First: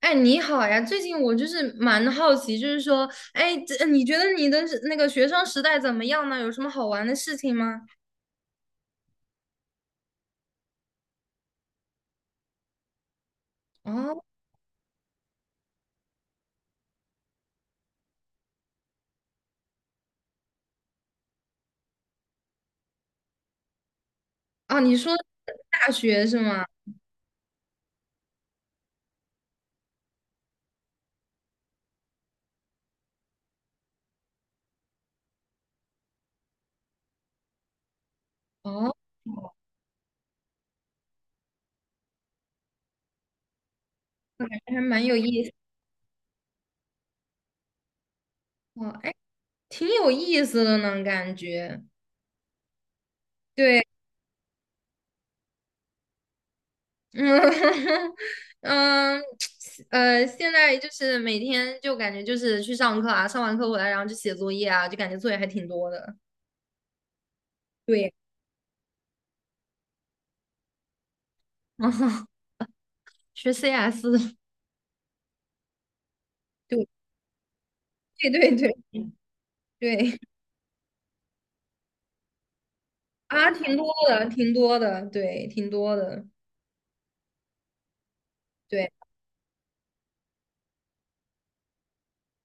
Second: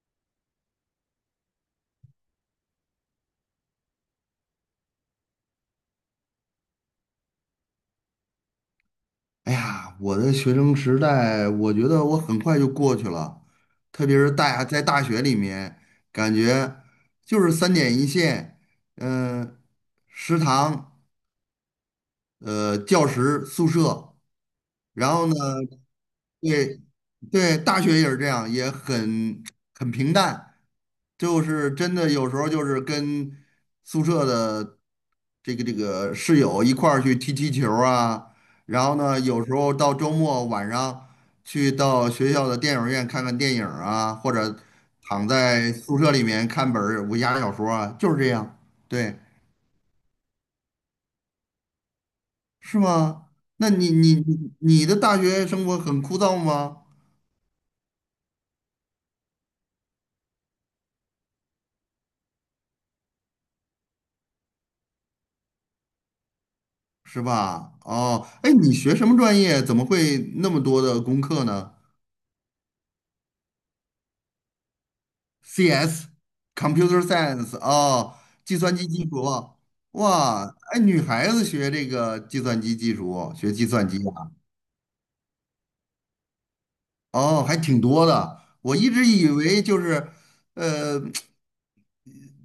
哎，你好呀！最近我就是蛮好奇，就是说，哎，这你觉得你的是那个学生时代怎么样呢？有什么好玩的事情吗？哎呀，我的学生时代，我觉得我很快就过去了，特别哦，是大学里面，感觉就是三点一线，嗯、食堂。教室、宿舍，啊，你说然后呢，大学是吗？对对，大学也是这样，也很平淡，就是真的有时候就是跟宿舍的这个室友一块儿去踢踢球儿啊，然哦，后呢，有时候到周末晚上去到学校的电影院看看电影儿啊，或那者感觉还蛮有躺意思在宿舍里面看本儿武侠小说啊，就是这样，哦，哎，对。挺有意思的呢，感觉。是吗？那对，你的大学生活很枯燥吗？嗯 嗯，现在就是每天就感觉就是去上课啊，上完课回来，然后就写作业啊，就感觉作业还挺多的。是吧？对，哦，哎，你学什么专业？怎么会那么多的功课呢 学 CS 的，对？CS，Computer Science，哦，对对计对。算机技术，对哇，哎，女孩子学这个计算机技术，啊，学计挺多算机的，啊，挺多的，对，挺多的，哦，还挺多的。我一对，直以为就是，呃。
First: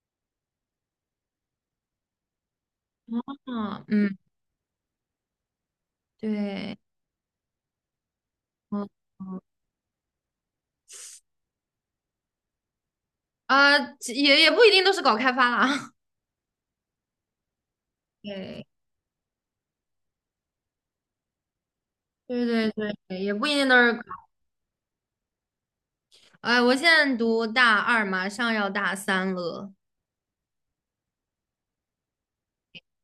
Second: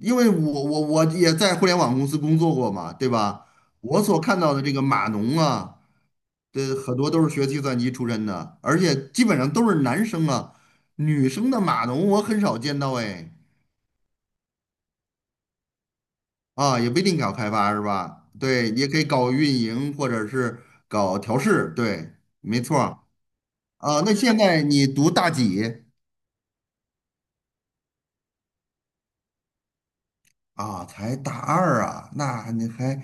因为我也在互联网公司工作过嘛，对吧？啊，我嗯，所看到的这个码农啊，这对，很多都是学计算机出身的，而嗯，且基本嗯上都是男生啊，女生的码农我很少见到哎。啊，也不一定都是搞开发啦。啊，也不一定搞开发是吧？对，对，也可以搞运营或者是搞调试，对，对没对错对，儿对也不一定都是啊，搞。那现在你读大几哎，我现在读大二，马上要大三了。啊？才大二啊，那你还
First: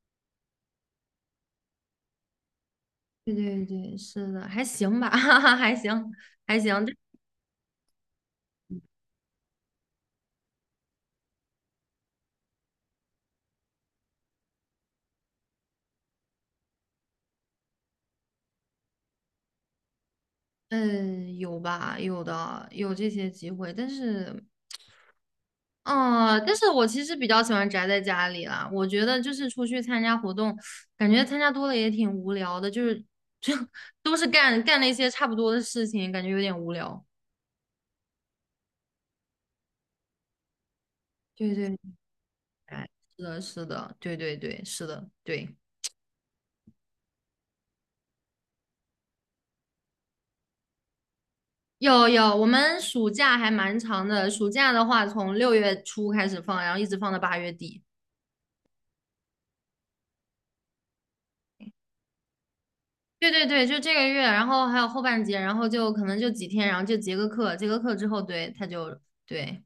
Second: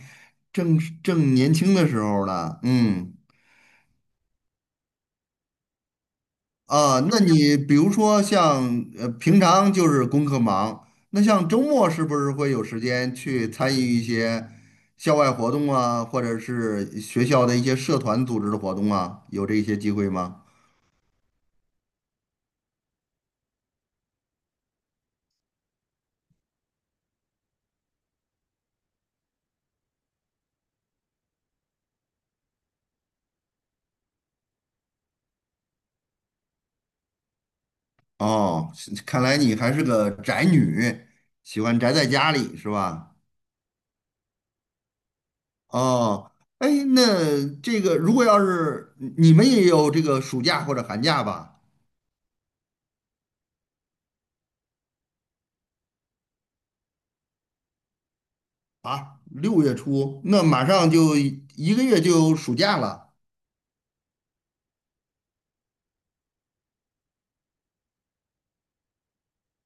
正年轻的时候呢，嗯。对对对，是的，还行吧，哈哈，还行，还行。啊，那你比如说像平常就是功课忙，那像周末是不是会有时间去参与一些校外活动啊，或者是学校的一些社团组织的活动啊？有这些机会吗？有吧，有的，有这些机会，但是。哦，但是我其实比较喜欢宅在家里啦。我觉得就是出去参加活动，感觉参加多了也挺无聊的，就是就 都是干干那些差不多的事情，感觉有点无聊。哦，是看来你还是个宅女，对喜对，欢宅在家里是哎，吧？是的，是的，对对对，是的，对。哦，哎，那这个如果要是你们也有这个暑假或者寒假吧？有有，我们暑假还蛮长的，暑假的话从六月初开始放，然后一直放到八月底。啊，六月初，那马上就一个月就有暑假了。对对对，就这个月，然后还有后半节，然后就可能就几天，然后就结个课，结个课之后，对，他就对。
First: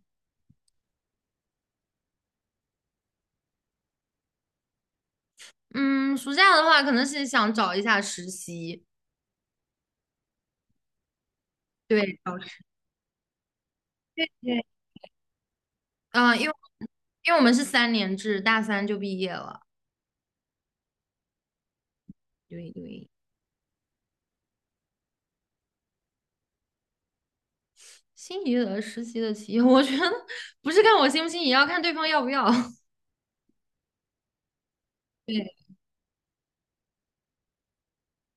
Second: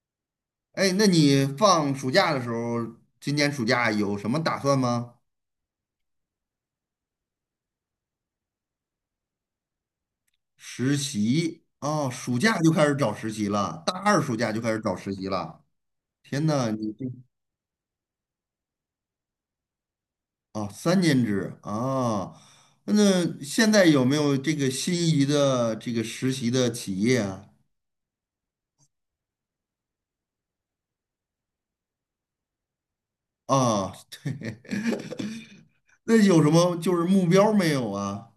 哎，那你放暑假的时候，今年暑假有什么打算吗？嗯，暑假的话，可能是想找一下实习。实习哦，对，暑假就开始找实习了，大二对暑假就对，开始找实习了。嗯、天因为呐，你这因为我们是三年制，大三就毕业了。哦，三年制啊，对对，那现在有没有这个心仪的这个实习的企业啊？心仪的实习的企业，我觉得不是看我心不心仪，要看对方要不要。啊，对，对，那有什么就是目标没有啊？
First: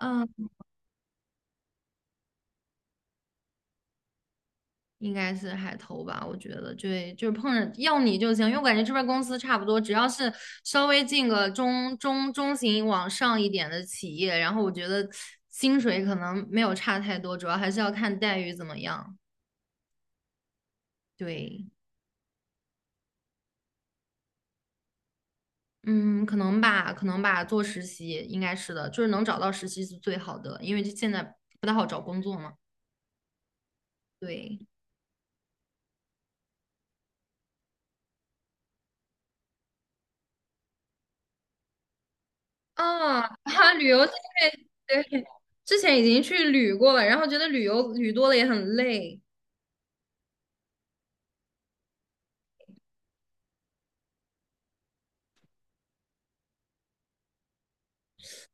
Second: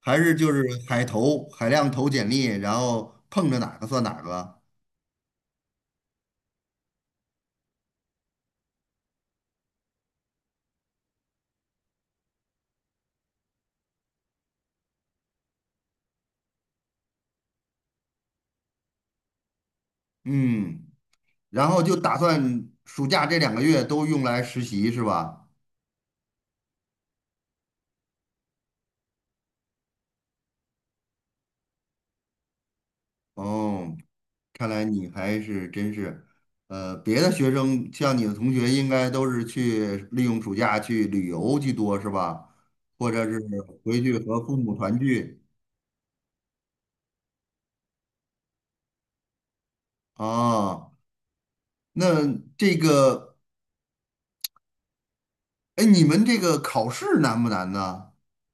还是就是海投，海量投简历，然后碰着哪个算哪个？应该是海投吧，我觉得，对，就是碰着要你就行，因为我感觉这边公司差不多，只要是稍微进个中型往上一点的企业，然后我觉得薪水可能没有差太多，主要还是要看待遇怎么样。嗯。对，然后就打算暑假这两个月都用来实习是吧？嗯，可能吧，可能吧，做实习应该是的，就是能找到实习是最好的，因为就现在不太好找工作嘛。哦，对，看来你还是真是，别的学生像你的同学应该都是去利用暑假去旅游居多是吧？或啊，者是 哈，旅回游这去和父边母团对，聚之前已经去旅过了，然后觉得旅游旅多了也很累。啊？那这个，哎，你们这个考试难不难呢？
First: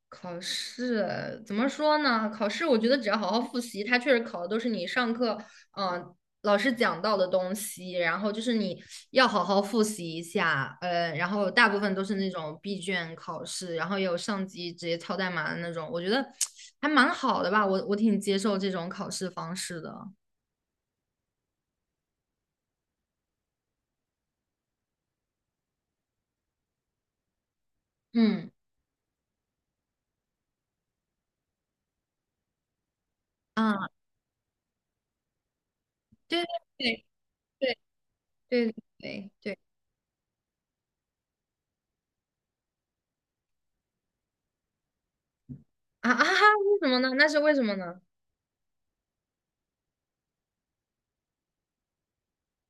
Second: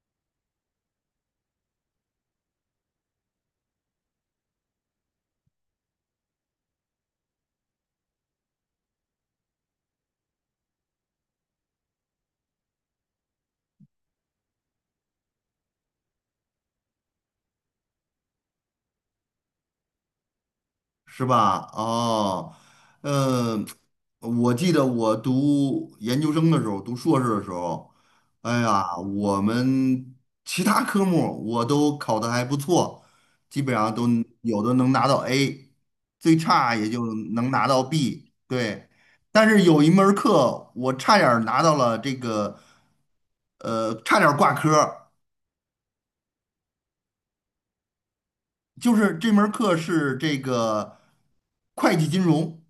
考试怎么说呢？考试我觉得只要好好复习，它确实考的都是你上课，嗯、老师讲到的东西，然后就是你要好好复习一下，然后大部分都是那种闭卷考试，然后也有上机直接抄代码的那种，我觉得还蛮好的吧，我挺接受这种考试方式的，是吧？哦，嗯，我记得我读研究生的时候，读硕士的时候，嗯哎呀，我们其他科目我都考得还不错，基本啊，上都有的能拿到 A，最对差也对就能拿对到 B。对对对，对但对是有一门儿课我差点儿拿到了这个，差点儿挂科儿啊啊哈，为什么呢？那是为什么呢？就是这门儿课是这个会计金融。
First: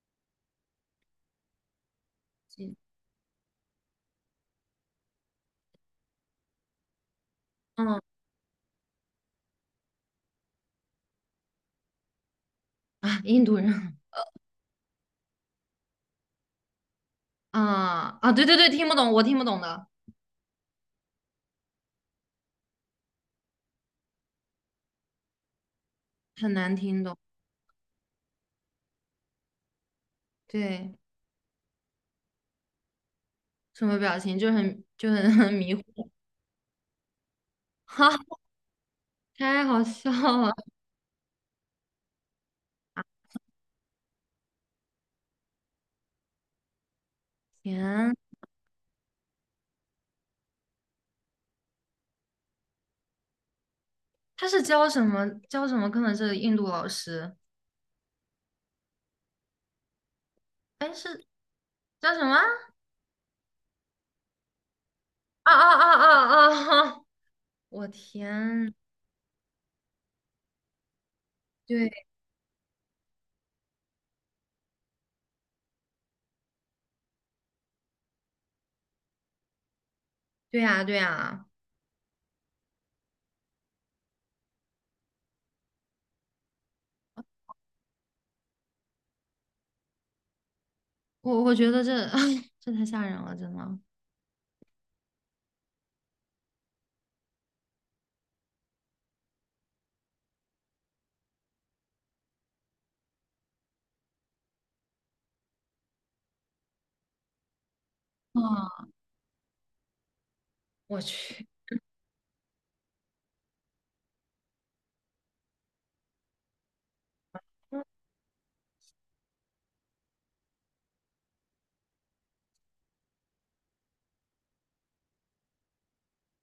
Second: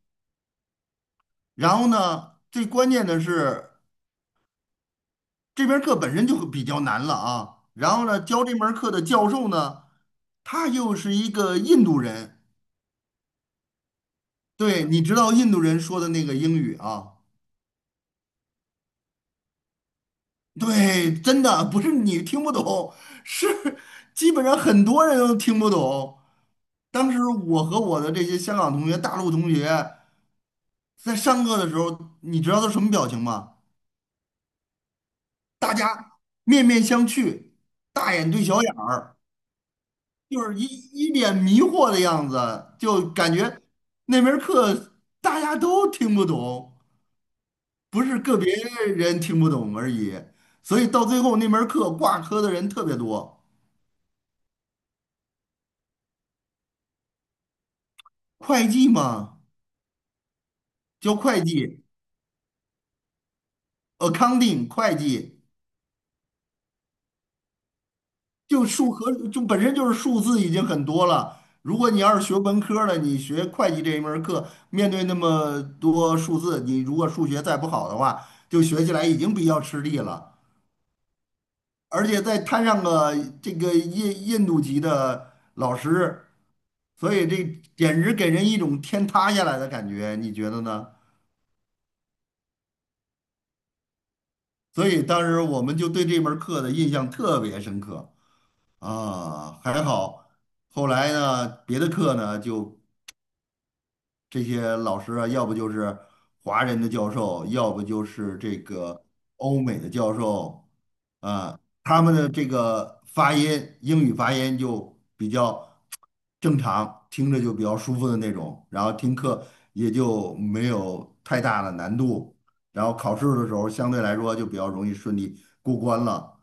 然后呢，最关键的是。这门课本身就比较难了啊。然嗯后呢，教这门课的教授呢，他又是一个印度人，啊，印度人。对，你知道印度人说的那个英语啊，啊啊，对对对，听不懂，我听不懂的，对，真的不是你听不懂，是基本上很多人都听不懂。很难听当懂。时我和我的这些香港同学、大陆同学对，在上课的时候，你知道都什么表情吗？什么表情就很 很迷大糊，家面面相觑，哈，大眼对小眼儿。太好笑就了！是一脸迷惑的样子，就感觉那门课大家都听不懂，不天，是个别人听不懂而已。所以到最后那门课挂科的人特别多。他是教什么课呢？是印度老师？会计嘛，哎，教是会计叫什么？，accounting 会计，啊啊啊啊啊！哈我就天，数和就本身就是数字已经很多了。如果你对要是学文科的，你学会计这一门儿课，面对那么多数字，你如果数学再不好的话，就学起来已经比较吃力了。对呀对呀，而且再摊上个这个印度籍的老师，所以这简直给人一种天塌下来的感觉，你觉得呢？我觉得这 这太吓人了，真的。所以当时我们就对这门课的印象特别深刻啊，还好后来呢，别的课呢就这些老师啊，要不就是华人的教授，要不就是这啊，个欧美的教授，我去。啊，他们的这个发音，英语发音就比较正常，听着就比较舒服的那种，然后听课也就没有太大的难度，然后考试的时候相对来说就比较容易顺利过关了。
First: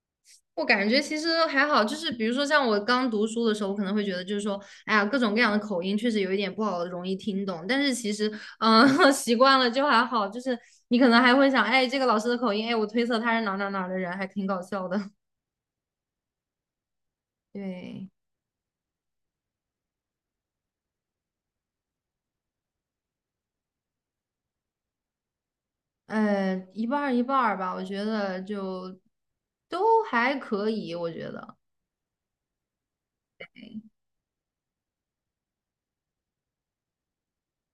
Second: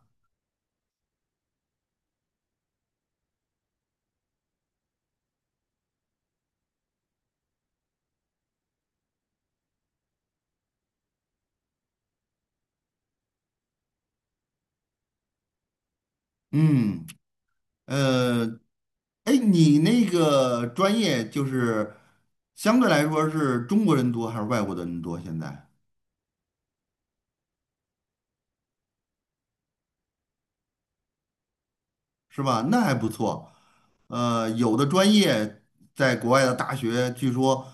我感觉其实还好，就是比如说像我刚读书的时候，我可能会觉得就是说，哎呀，各种各样的口音确实有一点不好，容易听懂。但是其实，嗯，习惯了就还好。就是你可能还会想，哎，这个老师的口音，哎，我推测他是哪儿哪儿哪儿的人，还挺搞笑的。嗯。对，呃，哎，你那个专业就是相对来说是中国人多还是外国的人多？现在一半儿一半儿吧，我觉得就都还可以，我觉得是吧？那还不错。呃，有的专业在国外的大学，据说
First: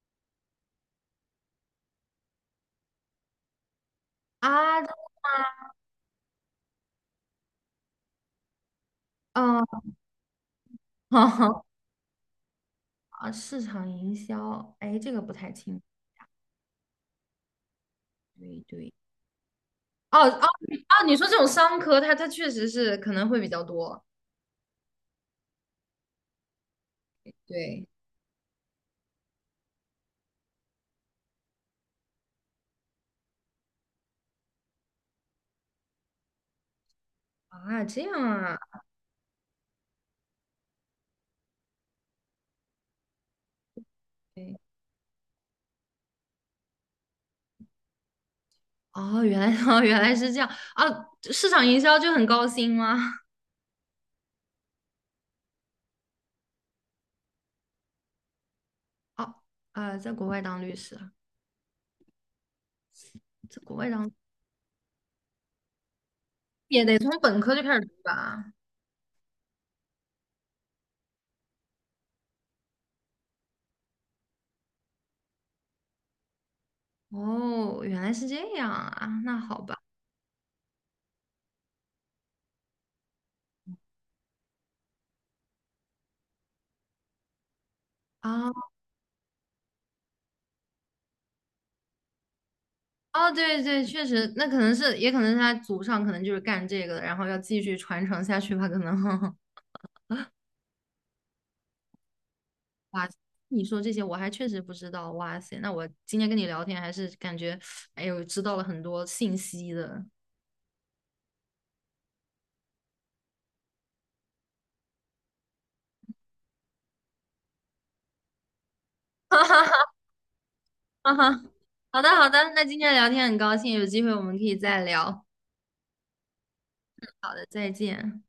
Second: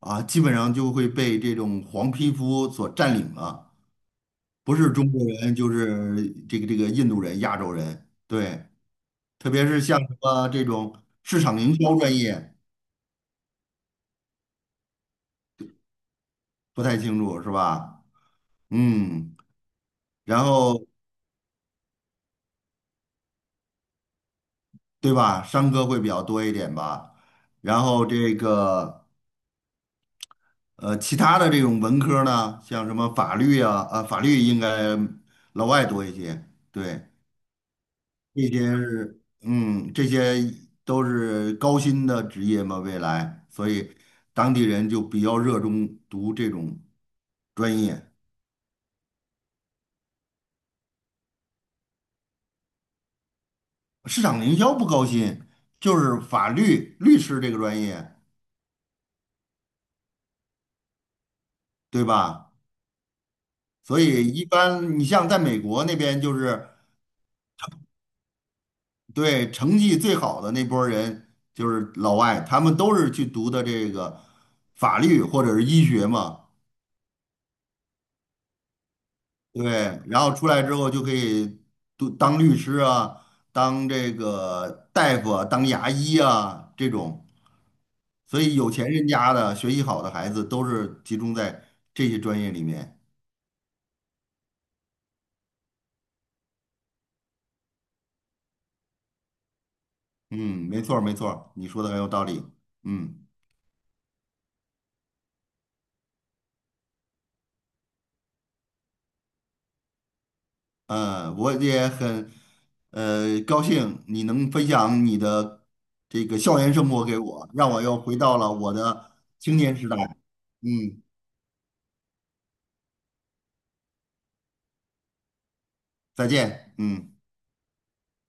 啊，基本上就会被这种黄皮肤所占领了，不啊，是中国人就是这个这个印度人、亚洲人。对，特嗯，别是像什么这种市场营 销专业，啊，市场营销，哎，这个不太清，不太清楚是吧？对对。嗯，哦哦然后。哦，你说这种商科，他确实是可能会比较多。对吧？商科会比较多一点吧。然对后这个其他的这种文科呢，像什么法律啊，啊，法律应该老外多一些。对，啊，这样这啊，些是嗯，这些都是高薪的职业嘛，未来，所以当地人就比较热衷读这种专业。哦，原来 哦原来是这样啊，市场营销就很高薪吗？市场营销不高薪，就是法律律师这个专业，哦啊，在国外当律师啊，对吧？在国外所当以一般你像在美国那边就是。也得从本科就开始读吧？对，成绩最好的那波人就是老外，他们都是去读的这个法律或者是医学嘛，哦，原来是这样啊，那好吧。对，然后出来之后就可以读当律师啊，当这个大夫啊，当牙医啊这种，所以啊有钱人家的学习好的孩子都是集中在这些专业里面。哦，对对，确实，那可能是，也可能是他祖上可能就是干这个的，然后要继续传承下去吧，可能。嗯，没错儿没错儿你说的很有道理。嗯。你说这些我还确实不知道，哇塞！那我今天跟你聊天还是感觉，哎呦，知道了很多信息的。嗯，我也很高兴你能分享你的这个校园生活给我，让我又回到了我的 哈青年哈时代。嗯，哈哈哈！好的好的，那今天聊天很高兴，有机会我们可以再聊。好再见。嗯。的再见。